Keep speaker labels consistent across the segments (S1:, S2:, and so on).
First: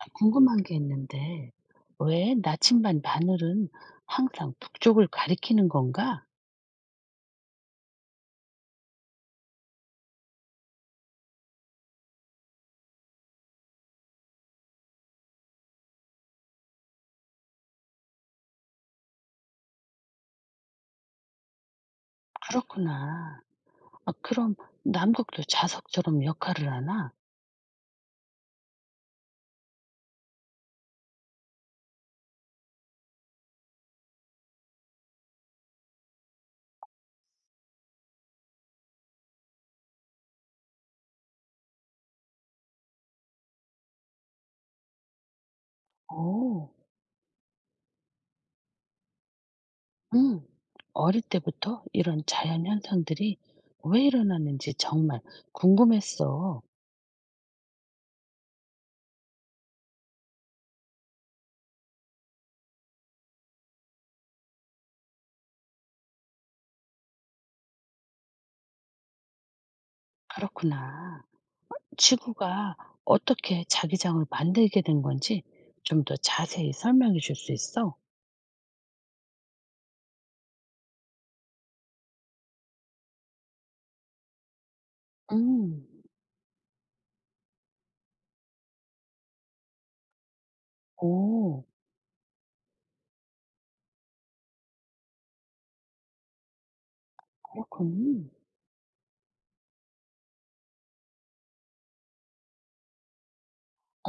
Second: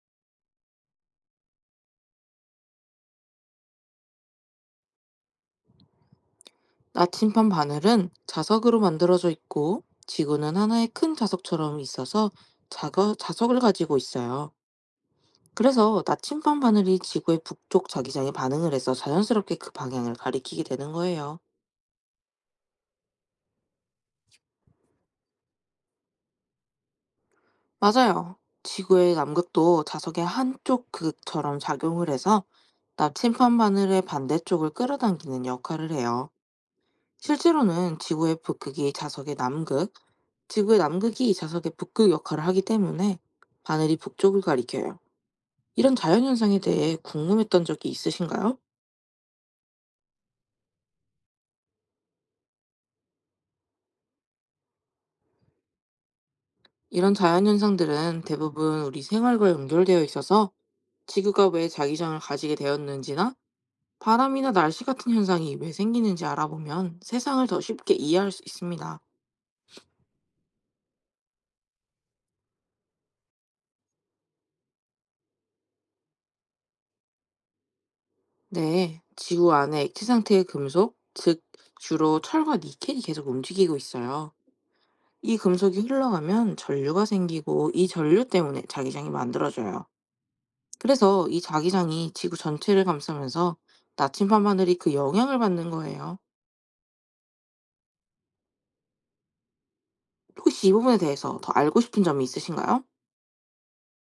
S1: 아, 궁금한 게 있는데, 왜 나침반 바늘은 항상 북쪽을 가리키는 건가?
S2: 나침반 바늘은 자석으로 만들어져 있고 지구는 하나의 큰 자석처럼 있어서 자석을 가지고 있어요. 그래서 나침반 바늘이 지구의 북쪽 자기장에 반응을 해서 자연스럽게 그 방향을 가리키게 되는 거예요.
S1: 그렇구나. 아, 그럼 남극도 자석처럼 역할을 하나?
S2: 맞아요. 지구의 남극도 자석의 한쪽 극처럼 작용을 해서 나침반 바늘의 반대쪽을 끌어당기는 역할을 해요. 실제로는 지구의 북극이 자석의 남극, 지구의 남극이 자석의 북극 역할을 하기 때문에 바늘이 북쪽을 가리켜요. 이런 자연현상에
S1: 오,
S2: 대해 궁금했던 적이 있으신가요?
S1: 응. 어릴 때부터 이런 자연 현상들이 왜 일어나는지 정말 궁금했어.
S2: 이런 자연현상들은 대부분 우리 생활과 연결되어 있어서 지구가 왜 자기장을 가지게 되었는지나 바람이나 날씨 같은 현상이 왜 생기는지 알아보면 세상을 더 쉽게 이해할 수 있습니다.
S1: 그렇구나. 지구가 어떻게 자기장을 만들게 된 건지 좀 더 자세히 설명해 줄 수 있어?
S2: 네, 지구 안에 액체 상태의 금속, 즉 주로 철과 니켈이 계속 움직이고 있어요. 이 금속이
S1: 음.
S2: 흘러가면 전류가 생기고, 이 전류 때문에 자기장이 만들어져요. 그래서 이
S1: 오.
S2: 자기장이 지구 전체를 감싸면서 나침반 하늘이 그 영향을 받는 거예요.
S1: 그렇군.
S2: 혹시 이 부분에 대해서 더 알고 싶은 점이 있으신가요?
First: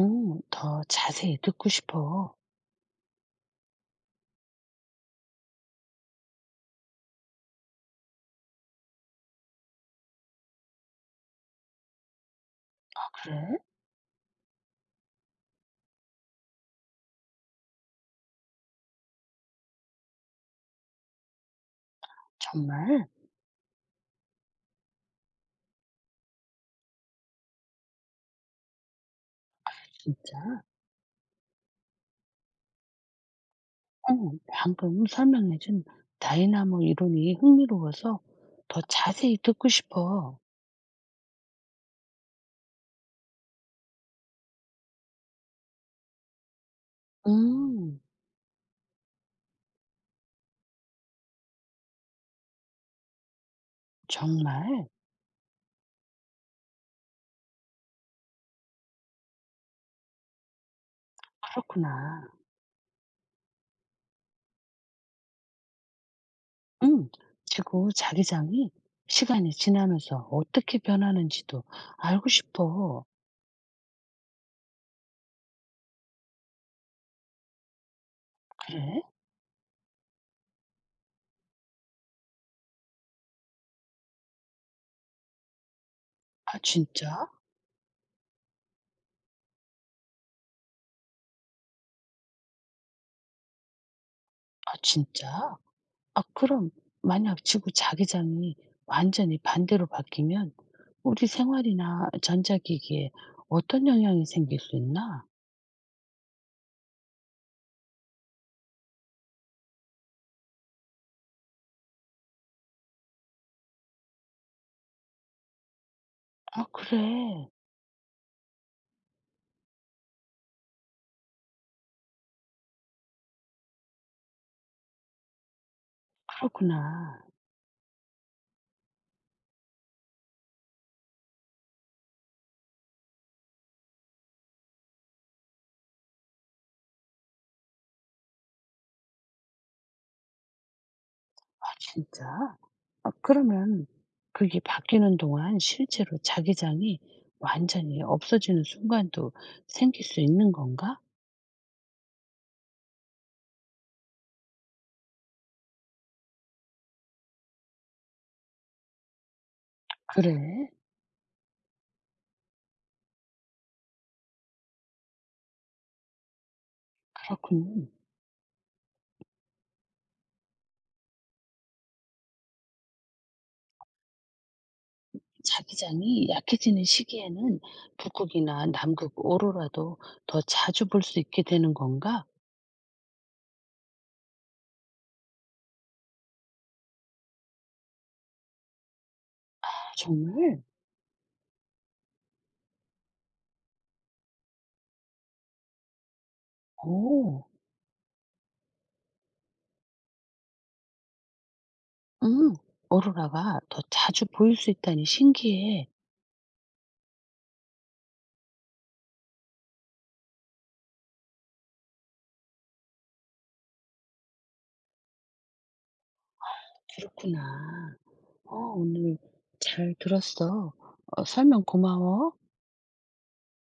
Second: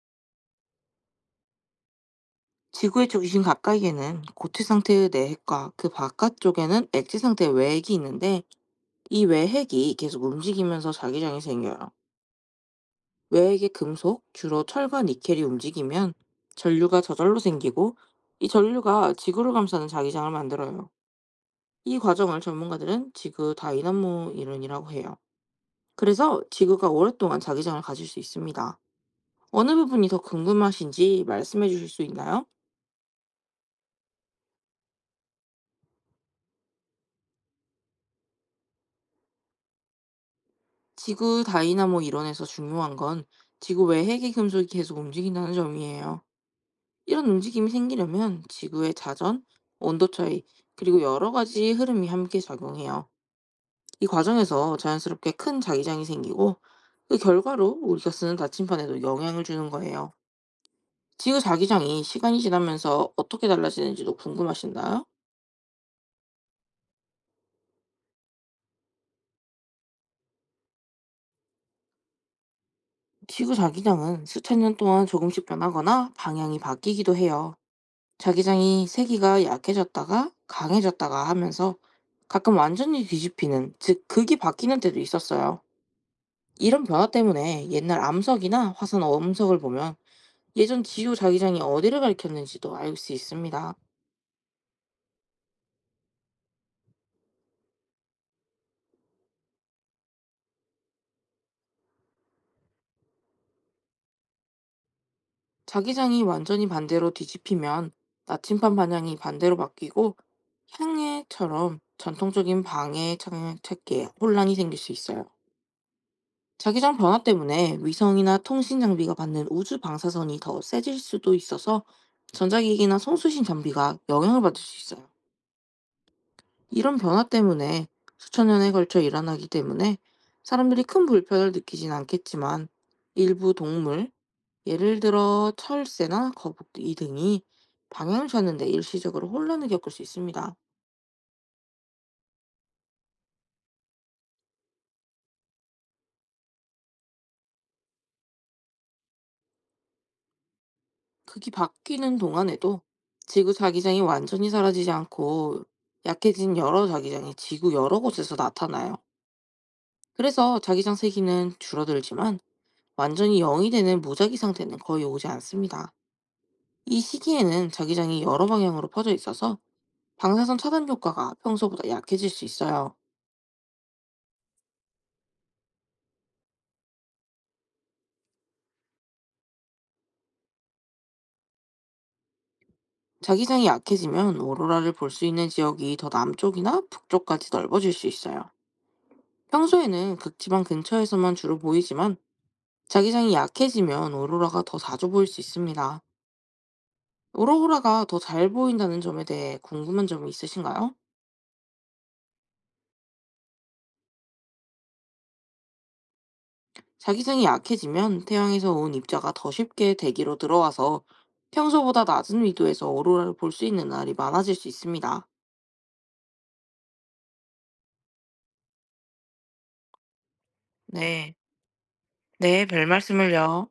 S1: 어, 더 자세히 듣고 싶어.
S2: 지구의 중심 가까이에는 고체 상태의 내핵과 그 바깥쪽에는 액체 상태의 외핵이 있는데, 이 외핵이 계속 움직이면서 자기장이 생겨요.
S1: 그래?
S2: 외액의 금속, 주로 철과 니켈이 움직이면 전류가 저절로 생기고, 이 전류가 지구를 감싸는 자기장을 만들어요. 이 과정을
S1: 정말?
S2: 전문가들은 지구 다이나모 이론이라고 해요. 그래서 지구가 오랫동안 자기장을 가질 수 있습니다. 어느 부분이 더
S1: 진짜?
S2: 궁금하신지 말씀해 주실 수 있나요?
S1: 어, 방금 설명해 준 다이나모 이론이 흥미로워서 더 자세히 듣고 싶어.
S2: 지구 다이나모 이론에서 중요한 건 지구 외핵의 금속이 계속 움직인다는 점이에요. 이런 움직임이
S1: 음.
S2: 생기려면 지구의 자전, 온도 차이, 그리고 여러 가지 흐름이 함께 작용해요. 이 과정에서
S1: 정말?
S2: 자연스럽게 큰 자기장이 생기고, 그 결과로 우리가 쓰는 나침판에도 영향을 주는 거예요. 지구 자기장이
S1: 그렇구나.
S2: 시간이 지나면서 어떻게 달라지는지도 궁금하신가요?
S1: 음. 지구 자기장이 시간이 지나면서 어떻게 변하는지도 알고 싶어.
S2: 지구 자기장은 수천 년 동안 조금씩 변하거나 방향이 바뀌기도 해요. 자기장이
S1: 그래?
S2: 세기가 약해졌다가 강해졌다가 하면서 가끔 완전히 뒤집히는, 즉 극이 바뀌는 때도 있었어요.
S1: 아,
S2: 이런 변화
S1: 진짜?
S2: 때문에 옛날 암석이나 화산 엄석을 보면 예전 지구 자기장이 어디를 가리켰는지도 알 수 있습니다.
S1: 아, 진짜? 아, 그럼 만약 지구 자기장이 완전히 반대로 바뀌면 우리 생활이나 전자기기에 어떤 영향이 생길 수 있나?
S2: 자기장이 완전히 반대로 뒤집히면 나침반 방향이 반대로 바뀌고, 향해처럼 전통적인 방해 찾기에 혼란이 생길 수 있어요.
S1: 아,
S2: 자기장 변화
S1: 그래.
S2: 때문에 위성이나 통신 장비가 받는 우주 방사선이 더 세질 수도 있어서 전자기기나 송수신 장비가 영향을 받을 수 있어요. 이런
S1: 그렇구나.
S2: 변화 때문에, 수천 년에 걸쳐 일어나기 때문에 사람들이 큰 불편을 느끼진 않겠지만, 일부 동물, 예를 들어 철새나 거북이 등이 방향을 찾는 데 일시적으로 혼란을 겪을 수 있습니다.
S1: 아, 진짜? 아, 그러면 그게 바뀌는 동안 실제로 자기장이 완전히 없어지는 순간도 생길 수 있는 건가?
S2: 극이 바뀌는 동안에도 지구 자기장이 완전히 사라지지 않고, 약해진 여러 자기장이 지구 여러 곳에서 나타나요. 그래서
S1: 그래.
S2: 자기장 세기는 줄어들지만 완전히 0이 되는 무자기 상태는 거의 오지 않습니다. 이 시기에는
S1: 그렇군.
S2: 자기장이 여러 방향으로 퍼져 있어서 방사선 차단 효과가 평소보다 약해질 수 있어요.
S1: 자기장이 약해지는 시기에는 북극이나 남극 오로라도 더 자주 볼 수 있게 되는 건가?
S2: 자기장이 약해지면 오로라를 볼 수 있는 지역이 더 남쪽이나 북쪽까지 넓어질 수 있어요.
S1: 아,
S2: 평소에는 극지방
S1: 정말?
S2: 근처에서만 주로 보이지만, 자기장이 약해지면 오로라가 더 자주 보일 수 있습니다.
S1: 오.
S2: 오로라가 더 잘 보인다는 점에 대해 궁금한 점이 있으신가요?
S1: 음. 오로라가 더 자주 보일 수 있다니 신기해.
S2: 자기장이 약해지면 태양에서 온 입자가 더 쉽게 대기로 들어와서 평소보다 낮은 위도에서 오로라를 볼 수 있는 날이 많아질 수 있습니다.
S1: 그렇구나. 어, 오늘 잘 들었어. 어,
S2: 네,
S1: 설명 고마워.
S2: 네, 별 말씀을요.